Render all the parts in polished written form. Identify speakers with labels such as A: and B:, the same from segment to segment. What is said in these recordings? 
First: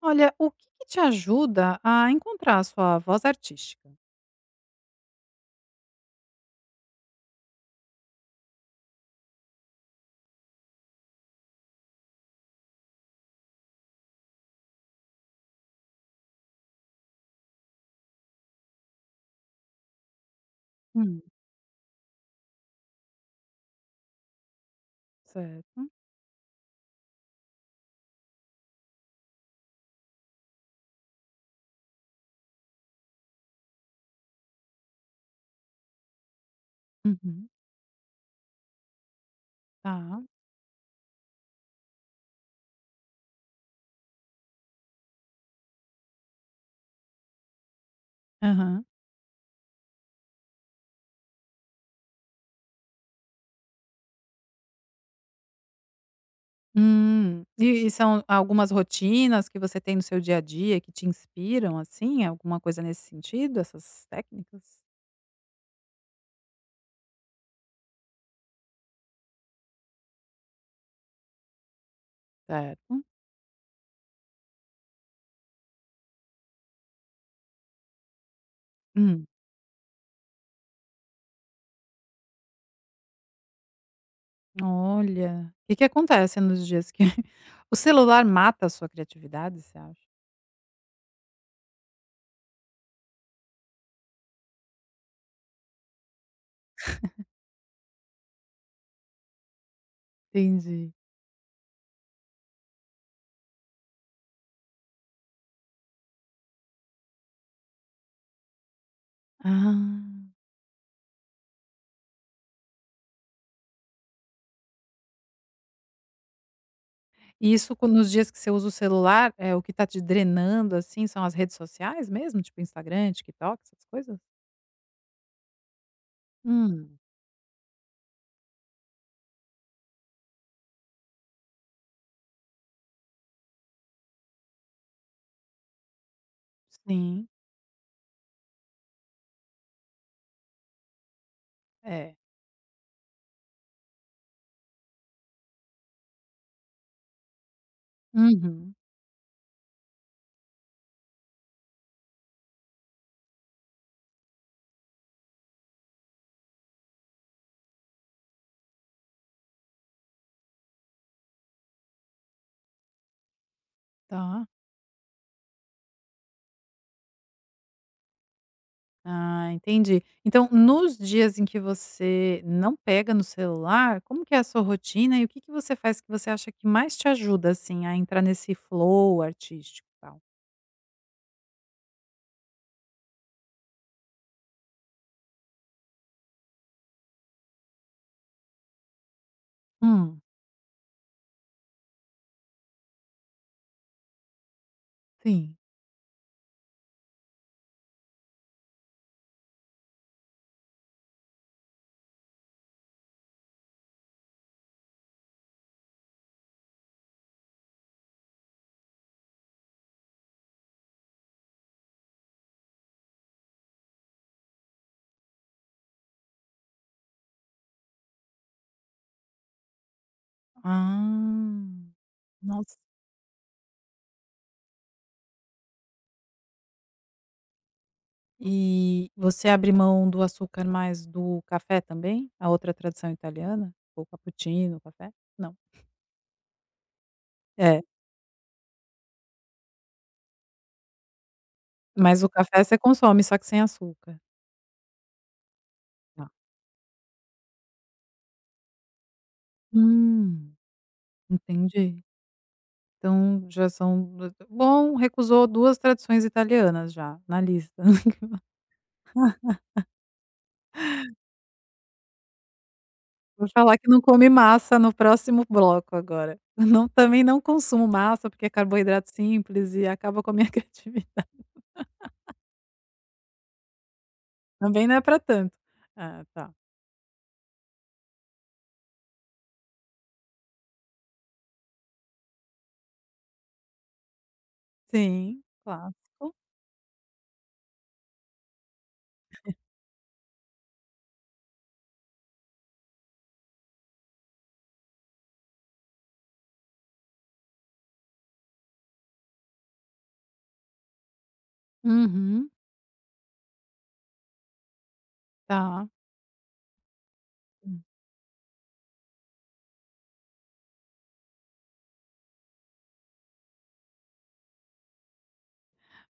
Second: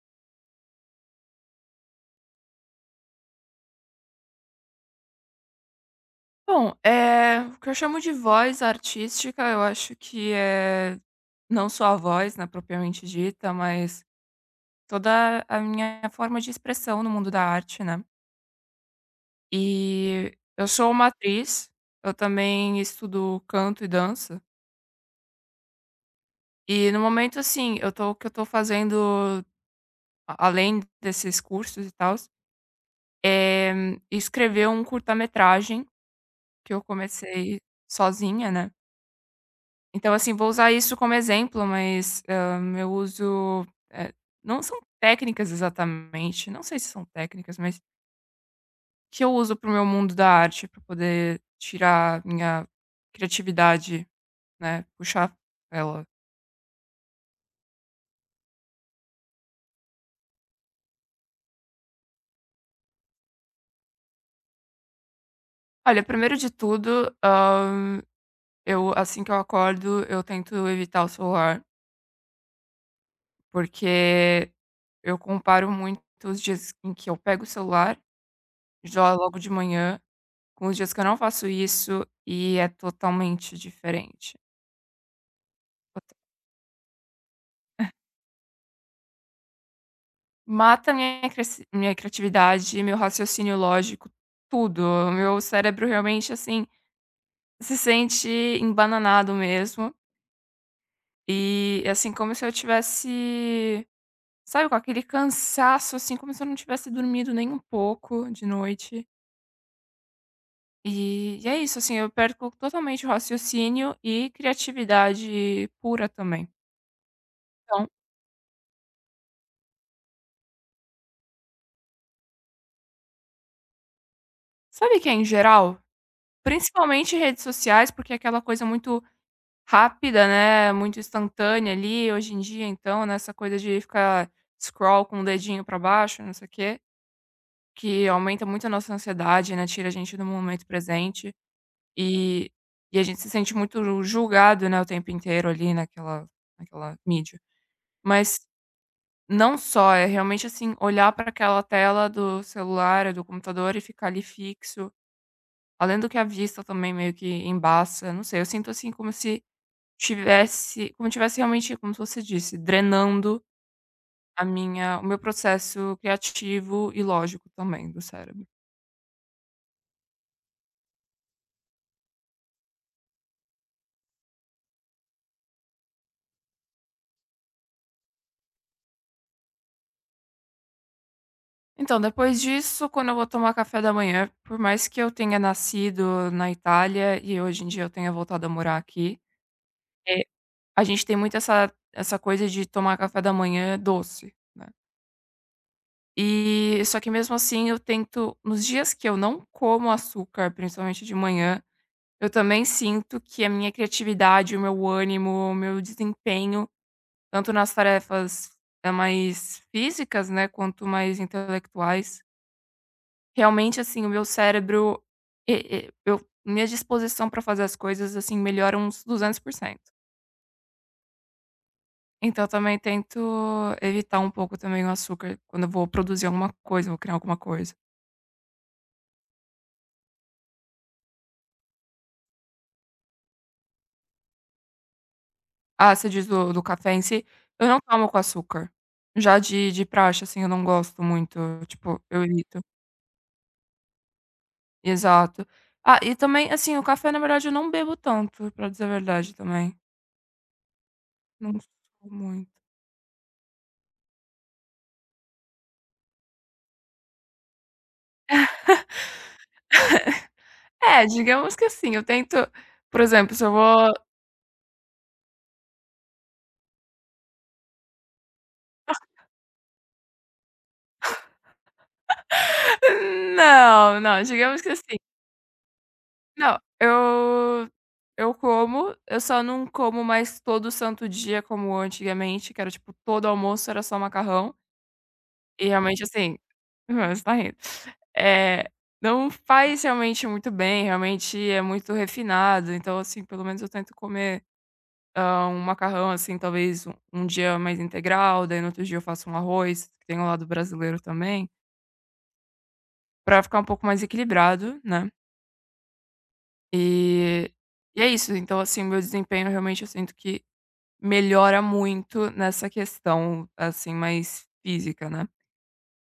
A: Olha, o que que te ajuda a encontrar a sua voz artística?
B: Bom, é o que eu chamo de voz artística, eu acho que é não só a voz, né, propriamente dita, mas toda a minha forma de expressão no mundo da arte, né. E eu sou uma
A: Hum.
B: atriz, eu também estudo canto e dança,
A: Certo.
B: e no momento, assim, eu tô o que eu tô fazendo a além desses cursos e tal é escrever um curta-metragem que eu
A: Uhum.
B: comecei sozinha, né. Então,
A: Tá.
B: assim, vou usar isso como exemplo, mas, eu uso, não são técnicas exatamente, não sei se são técnicas, mas
A: Aham.
B: que eu uso para o meu mundo da arte para poder tirar minha criatividade, né, puxar ela.
A: Hum. E são algumas rotinas que você tem no seu dia a dia que te inspiram, assim? Alguma coisa nesse sentido, essas técnicas?
B: Olha, primeiro de tudo, eu assim que eu acordo, eu tento evitar o celular,
A: Certo.
B: porque eu comparo muito os dias em que eu pego o celular, já
A: Hum.
B: logo de manhã. Os dias que eu não faço isso e é totalmente diferente.
A: Olha, o que que
B: Tota
A: acontece nos dias que o celular mata a sua criatividade, você acha?
B: mata minha criatividade, meu raciocínio lógico, tudo. O meu cérebro realmente, assim, se sente embananado mesmo,
A: Entendi.
B: e é assim como se eu tivesse, sabe, com aquele cansaço, assim, como se eu não tivesse dormido nem um pouco de noite.
A: Ah.
B: E é isso, assim, eu perco totalmente o raciocínio e criatividade pura também.
A: E isso
B: Então,
A: quan nos dias que você usa o celular, o que tá te drenando, assim, são as redes sociais mesmo? Tipo Instagram, TikTok, essas coisas?
B: sabe que é em geral?
A: Hum,
B: Principalmente redes sociais, porque é aquela coisa muito rápida, né, muito instantânea ali, hoje em dia então, né, essa coisa de ficar scroll com o dedinho pra baixo, não sei o quê,
A: sim.
B: que aumenta muito a nossa ansiedade, né, tira a gente do momento presente,
A: É.
B: e e a gente se sente muito julgado, né, o tempo inteiro ali naquela mídia. Mas
A: Uhum.
B: não só, é realmente, assim, olhar para aquela tela do celular, do computador e ficar ali fixo, além do que a vista também meio que embaça, não sei, eu sinto assim como se tivesse realmente, como você disse, drenando a
A: Tá.
B: minha o meu processo criativo e lógico também do cérebro.
A: Ah, entendi. Então, nos dias em que você não pega no celular, como que é a sua rotina e o que que você faz que você acha que mais te ajuda, assim, a entrar nesse flow artístico e tal?
B: Então, depois disso, quando eu vou tomar café da manhã, por mais que eu tenha nascido na Itália e hoje em dia eu tenha voltado a morar aqui,
A: Hum,
B: eh, a gente tem muito essa coisa de tomar café da manhã doce, né.
A: sim.
B: E só que mesmo assim eu tento nos dias que eu não como açúcar, principalmente de manhã. Eu também sinto que a minha criatividade, o meu ânimo, o meu desempenho, tanto nas tarefas, mais físicas, né, quanto mais intelectuais, realmente, assim, o meu cérebro, e eu minha disposição para fazer as coisas, assim, melhora uns 200%.
A: Ah,
B: Então eu
A: nossa.
B: também tento evitar um pouco também o açúcar quando eu vou produzir alguma coisa, vou criar alguma coisa.
A: E você abre mão do açúcar, mais do café também? A outra tradição italiana? O cappuccino, o café? Não.
B: Ah, você diz do café em si, eu não
A: É,
B: tomo com açúcar. Já de praxe, assim, eu não gosto muito, tipo,
A: mas
B: eu
A: o
B: evito.
A: café você consome, só que sem açúcar.
B: Exato. Ah, e
A: Tá.
B: também, assim, o café, na verdade, eu não bebo tanto, pra dizer a verdade também.
A: Hum,
B: Não
A: entendi.
B: sou muito.
A: Então já são du bom, recusou 2 tradições italianas já na lista.
B: É, digamos que assim, eu tento, por exemplo, se
A: Vou
B: eu
A: falar que
B: vou
A: não come massa no próximo bloco agora. Não, também não consumo massa, porque é carboidrato simples e acaba com a minha criatividade.
B: não, não, digamos que
A: Também
B: assim,
A: não é para tanto. Ah, tá.
B: não, eu como, eu só não como mais todo santo dia como antigamente, que era, tipo, todo almoço era só macarrão,
A: Sim,
B: e realmente,
A: clássico.
B: assim aham, você tá rindo. é não faz realmente muito bem, realmente é muito refinado, então, assim, pelo menos eu tento comer um macarrão, assim, talvez um dia mais integral, daí no outro dia eu faço um arroz, que tem o lado brasileiro também,
A: Uhum,
B: pra ficar um pouco mais equilibrado, né.
A: tá.
B: E
A: Hum.
B: e é isso, então, assim, meu desempenho realmente eu sinto que melhora muito nessa questão, assim, mais física, né.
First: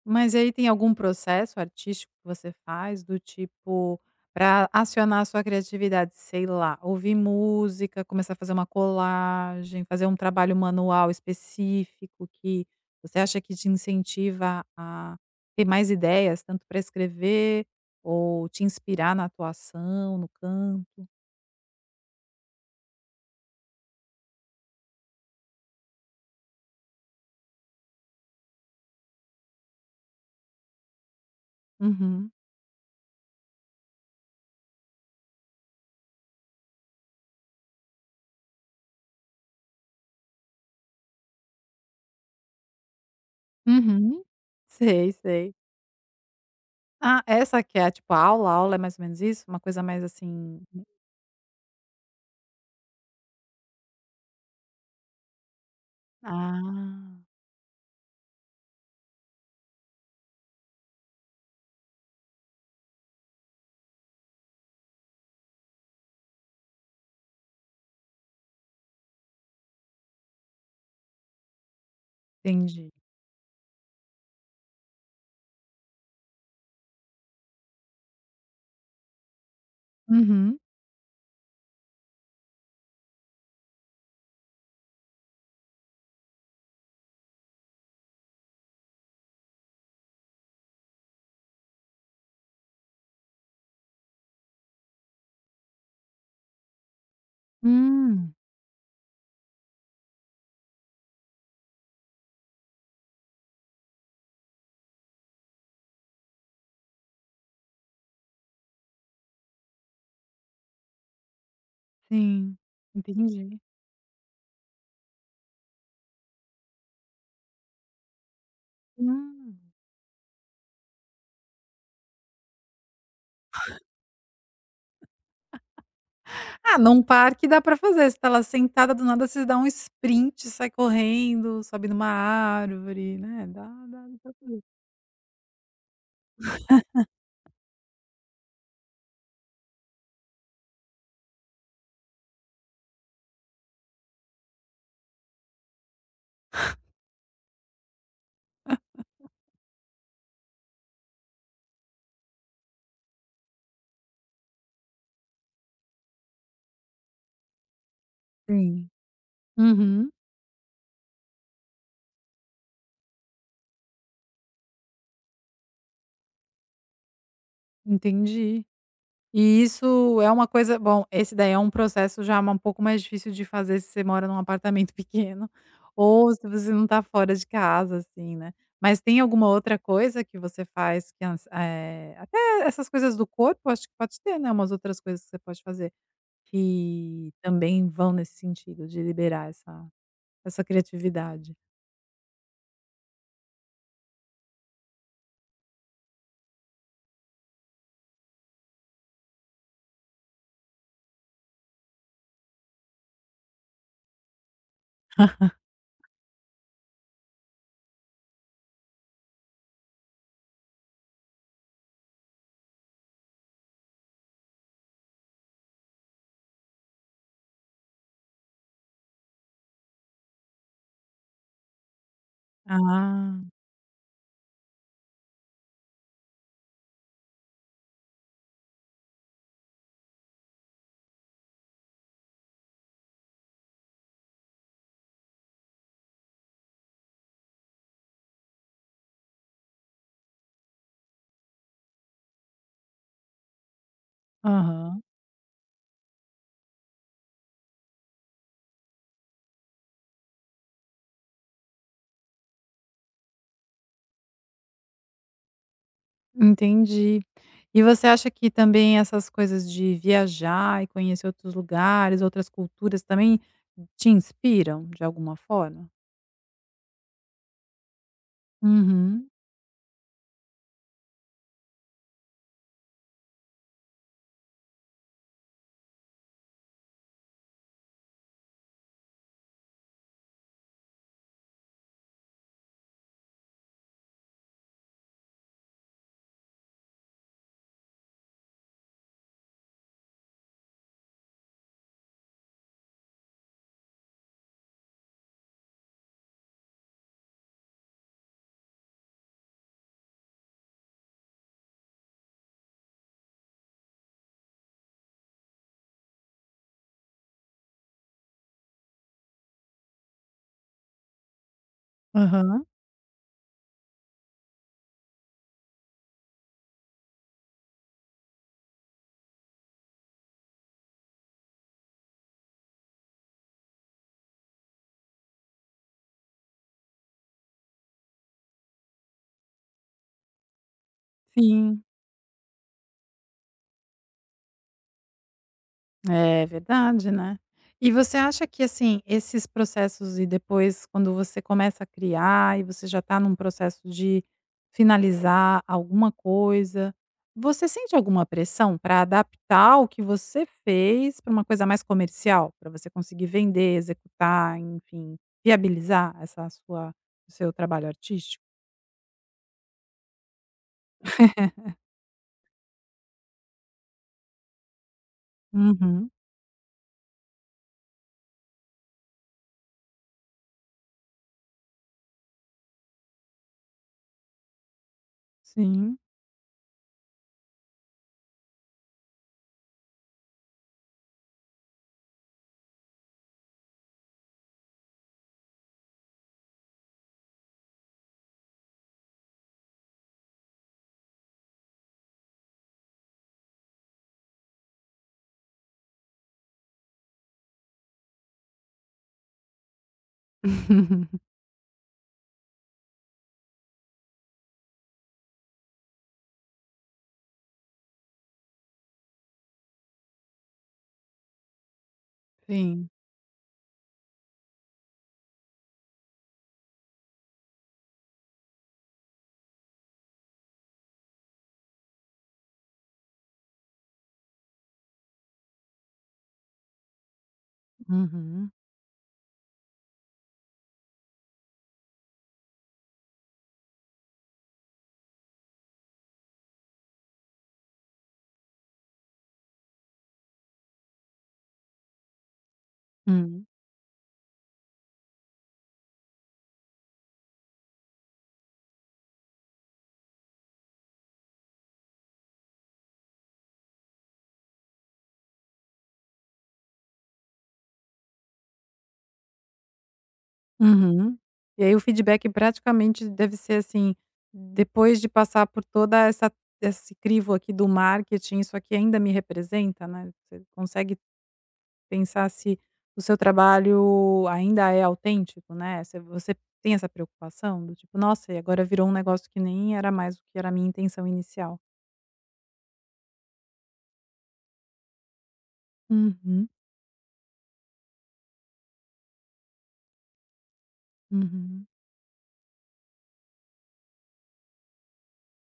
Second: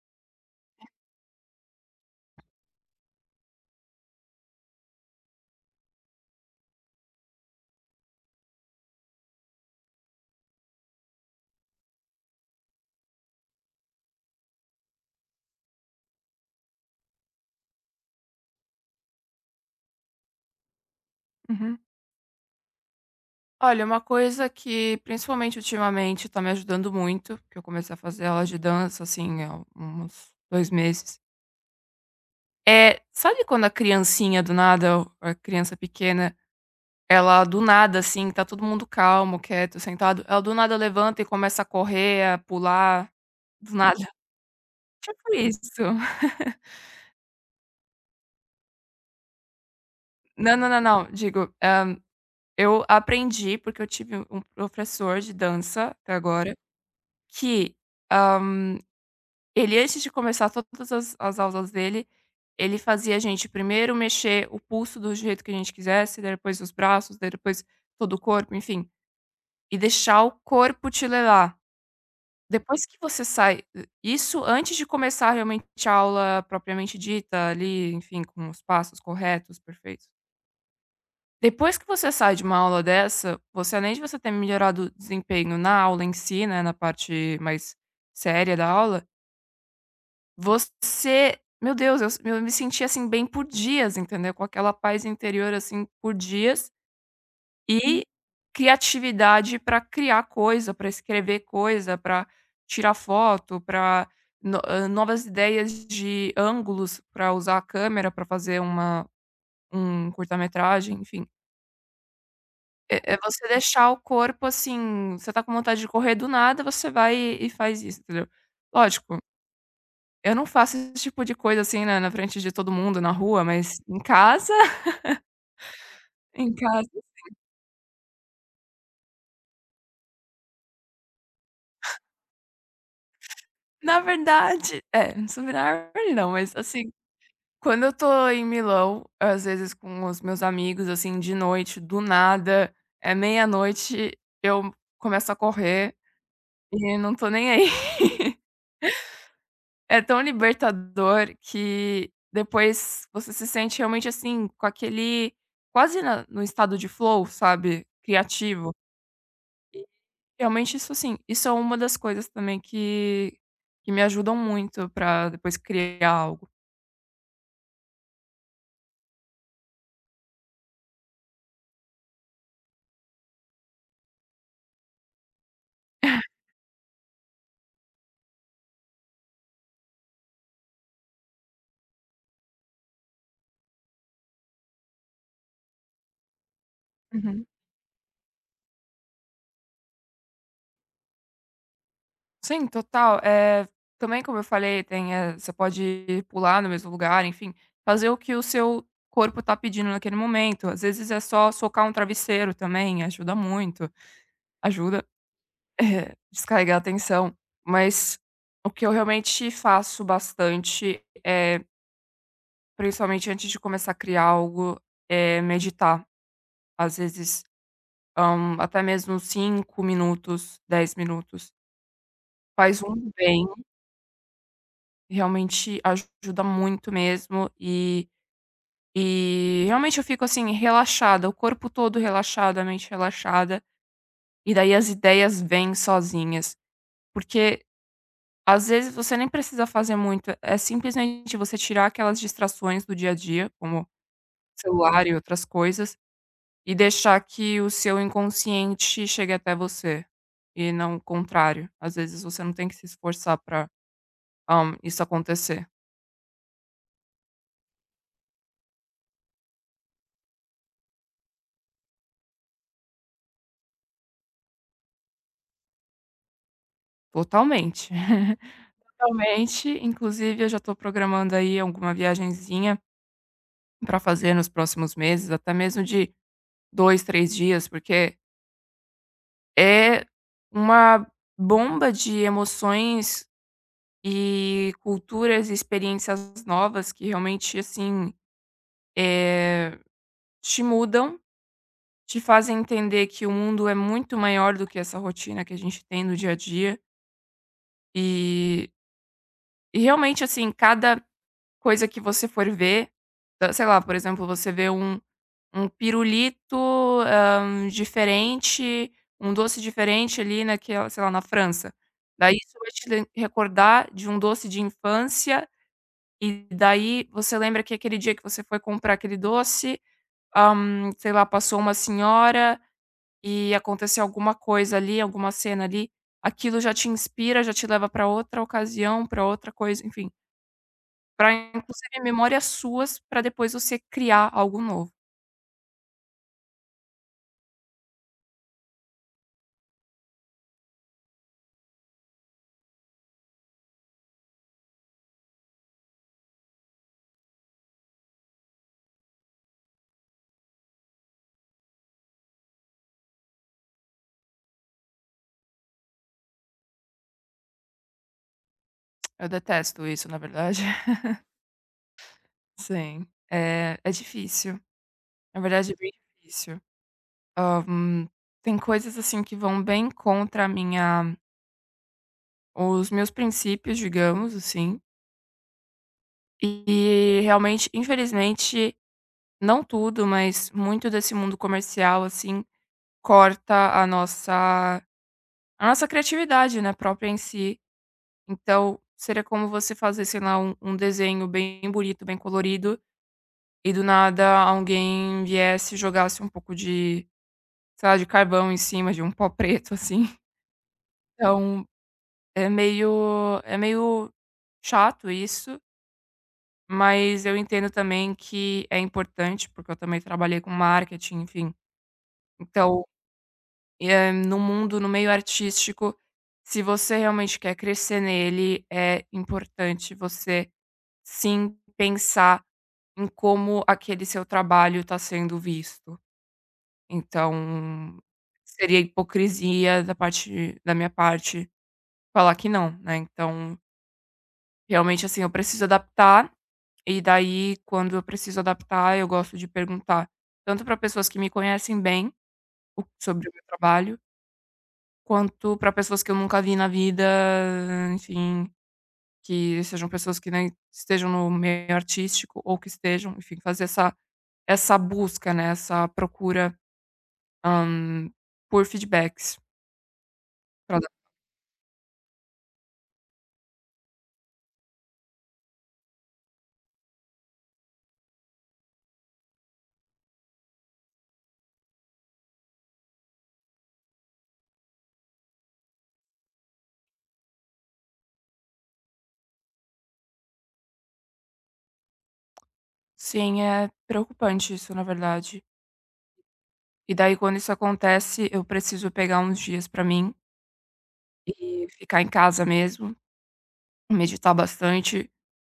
A: Mas aí tem algum processo artístico que você faz do tipo, para acionar a sua criatividade, sei lá, ouvir música, começar a fazer uma colagem, fazer um trabalho manual específico que você acha que te incentiva a ter mais ideias, tanto para escrever ou te inspirar na atuação, no canto?
B: Uhum. Olha, uma coisa que principalmente ultimamente tá me ajudando muito, que eu comecei a fazer aula de dança, assim, há uns 2 meses,
A: Uhum.
B: é sabe quando a criancinha do nada, a criança pequena. Ela do nada, assim, tá todo mundo calmo, quieto, sentado, ela do nada levanta e começa a correr, a pular, do nada.
A: Uhum. Sei,
B: Tipo
A: sei.
B: isso.
A: Ah, essa que é tipo a aula é mais ou menos isso? Uma coisa mais
B: Não,
A: assim.
B: não, não, não, digo, eu aprendi, porque eu tive um professor de dança até agora,
A: Ah,
B: que, hã, ele antes de começar todas as aulas dele, ele fazia a gente primeiro mexer o pulso do jeito que a gente quisesse, daí depois os braços, daí depois todo o corpo, enfim, e deixar o corpo te levar. Depois
A: entendi.
B: que você sai, isso antes de começar realmente a aula propriamente dita, ali, enfim, com os passos corretos, perfeitos.
A: Uhum.
B: Depois que você sai de uma aula dessa, você além de você ter melhorado o desempenho na aula em si, né, na parte mais séria da aula, você, meu Deus, eu me senti, assim, bem por dias, entendeu, com aquela paz interior, assim, por dias. E
A: Hum,
B: criatividade para criar coisa, para escrever coisa, para tirar foto, para novas ideias de ângulos para usar a câmera para fazer uma um curta-metragem, enfim.
A: sim,
B: É é você
A: entendi.
B: deixar o corpo, assim, você tá com vontade de correr do nada, você vai e faz isso, entendeu. Lógico,
A: Hum.
B: eu não faço esse tipo de coisa, assim, na frente de todo mundo, na rua, mas em casa em
A: Ah,
B: casa,
A: num parque dá pra fazer, você tá lá sentada, do nada você dá um sprint, sai correndo, sobe numa árvore, né, dá
B: na
A: dá dá pra fazer.
B: verdade é, subir na árvore não, mas assim, quando eu tô em Milão, às vezes com os meus amigos, assim, de noite, do nada, é meia-noite, eu começo a correr e não tô nem aí. É tão libertador que depois você se sente realmente assim, com aquele, quase na no estado de flow, sabe, criativo.
A: Sim. Uhum,
B: Realmente isso assim, isso é uma das coisas também que me ajudam muito pra depois criar algo.
A: entendi. E isso é uma coisa bom, esse daí é um processo já um pouco mais difícil de fazer se você mora num apartamento pequeno ou se você não tá fora de casa, assim, né. Mas tem alguma outra coisa que você faz que até essas coisas do corpo, acho que pode ter, né, umas outras coisas que você pode fazer que também vão nesse sentido de liberar essa criatividade.
B: Sim, total. Eh, também, como eu falei, tem, você pode pular no mesmo lugar, enfim, fazer o que o seu corpo tá pedindo naquele momento. Às vezes é só socar um travesseiro também, ajuda muito, ajuda, descarregar a tensão. Mas o que eu realmente faço bastante é, principalmente antes de começar a criar algo, é meditar. Às vezes, até mesmo 5 minutos, 10 minutos. Faz um
A: Ah,
B: bem. Realmente ajuda muito mesmo, e realmente eu fico, assim, relaxada, o corpo todo relaxado, a mente relaxada, e daí as ideias vêm sozinhas. Porque às vezes você nem precisa fazer muito, é simplesmente você tirar aquelas distrações do dia a dia, como
A: aham.
B: celular e outras coisas, e deixar que o seu inconsciente chegue até você, e não o contrário. Às vezes você não tem que se esforçar pra, isso acontecer.
A: Entendi. E você acha que também essas coisas de viajar e conhecer outros lugares, outras culturas também te inspiram de alguma forma?
B: Totalmente.
A: Uhum.
B: Totalmente, inclusive eu já estou programando aí alguma viagenzinha para fazer nos próximos meses, até mesmo de 2, 3 dias, porque é uma bomba de emoções e culturas e experiências novas que realmente, assim, eh, te mudam, te fazem entender que o mundo é muito maior do que essa rotina que a gente tem no dia a dia, e e realmente, assim, cada coisa que você for ver, sei lá, por exemplo, você vê um pirulito, diferente, um doce diferente ali naquela, sei lá, na França. Daí isso
A: Aham.
B: vai te lem recordar de um doce de infância, e daí você lembra que aquele dia que você foi comprar aquele doce, sei lá, passou uma senhora e aconteceu alguma coisa ali, alguma cena ali, aquilo já te inspira, já te leva para outra ocasião, para outra coisa, enfim, para
A: Sim.
B: inclusive memórias suas para depois você criar algo novo.
A: É verdade, né. E você acha que, assim, esses processos e depois quando você começa a criar e você já está num processo de finalizar alguma coisa, você sente alguma pressão para adaptar o que você fez para uma coisa mais comercial? Para você conseguir vender, executar, enfim, viabilizar essa sua o seu trabalho artístico?
B: Eu detesto isso, na verdade. Sim, é é difícil. Na verdade é bem
A: Uhum,
B: difícil. Hã, hum, tem coisas, assim, que vão bem contra a minha os meus princípios, digamos assim,
A: sim.
B: e realmente, infelizmente, não tudo, mas muito desse mundo comercial, assim, corta a nossa criatividade, né, própria em si. Então, seria como você fazer, sei lá, um desenho bem bonito, bem colorido, e do nada alguém viesse e jogasse um pouco de, sei lá, de carvão em cima de um pó preto, assim. Então, é meio chato isso, mas eu entendo também que é importante, porque eu também trabalhei com marketing, enfim. Então,
A: Sim.
B: no meio artístico, se você realmente quer crescer nele, é importante você, sim, pensar em como aquele seu trabalho está sendo visto. Então,
A: Uhum.
B: seria hipocrisia da minha parte falar que não, né, então, realmente, assim, eu preciso adaptar, e daí quando eu preciso adaptar, eu gosto de perguntar tanto para pessoas que me conhecem bem, o sobre o meu
A: Hum.
B: trabalho, quanto para pessoas que eu nunca vi na vida, enfim, que sejam pessoas que nem estejam no meio artístico ou que estejam, enfim, fazer essa busca, né, essa procura, hã, por feedbacks pra dar.
A: Uhum. E aí o feedback praticamente deve ser assim, depois de passar por toda essa esse crivo aqui do marketing, isso aqui ainda me representa, né, você consegue pensar se o seu trabalho ainda é autêntico, né, você tem essa preocupação do tipo: "Nossa, e agora virou um negócio que nem era mais o que era a minha intenção inicial".
B: Sim, é preocupante isso, na verdade.
A: Uhum,
B: E daí quando isso acontece, eu preciso pegar uns dias pra mim e
A: uhum,
B: ficar em casa mesmo, meditar bastante,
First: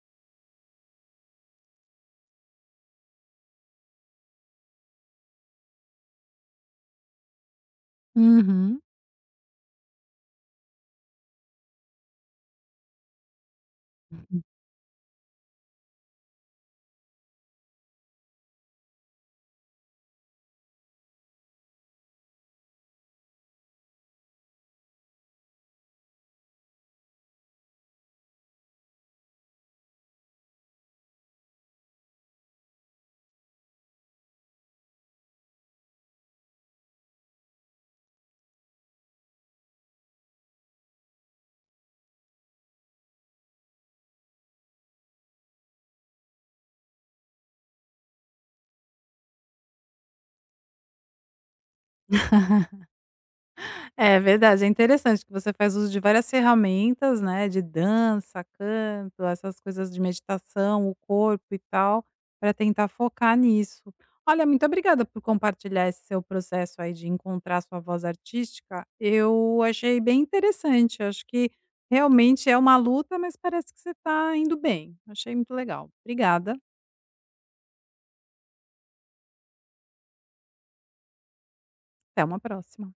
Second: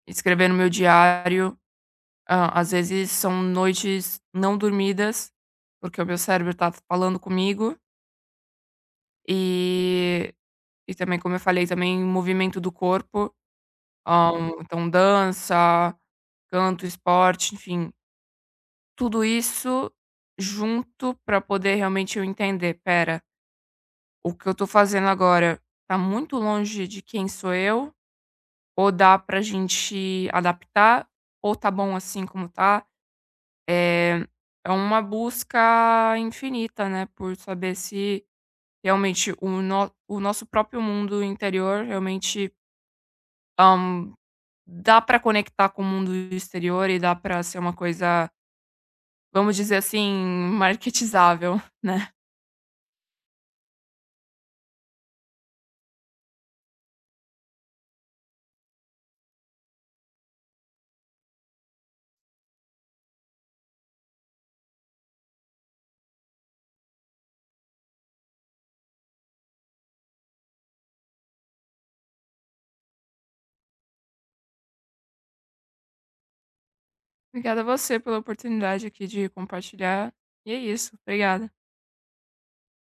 B: escrever no meu diário. Hã, às vezes são noites não dormidas, porque o meu cérebro tá falando comigo, e e também, como eu falei, também movimento do corpo,
A: uhum.
B: então dança, canto, esporte, enfim, tudo isso junto pra poder realmente eu entender: pera, o que eu tô fazendo agora tá muito longe de quem sou eu, ou dá pra gente adaptar, ou tá bom assim como tá. É é uma busca infinita, né, por saber se realmente o no o nosso próprio mundo interior realmente, hã, dá pra conectar com o mundo exterior e dá pra ser uma coisa, vamos dizer assim, marketizável, né.
A: É verdade, é interessante que você faz uso de várias ferramentas, né, de dança, canto, essas coisas de meditação, o corpo e tal, para tentar focar nisso. Olha, muito obrigada por compartilhar esse seu processo aí de encontrar sua voz artística. Eu achei bem interessante. Acho que realmente é uma luta, mas parece que você está indo bem. Achei muito legal. Obrigada.
B: Obrigada a você pela oportunidade aqui de compartilhar, e é isso, obrigada.
A: Até uma próxima.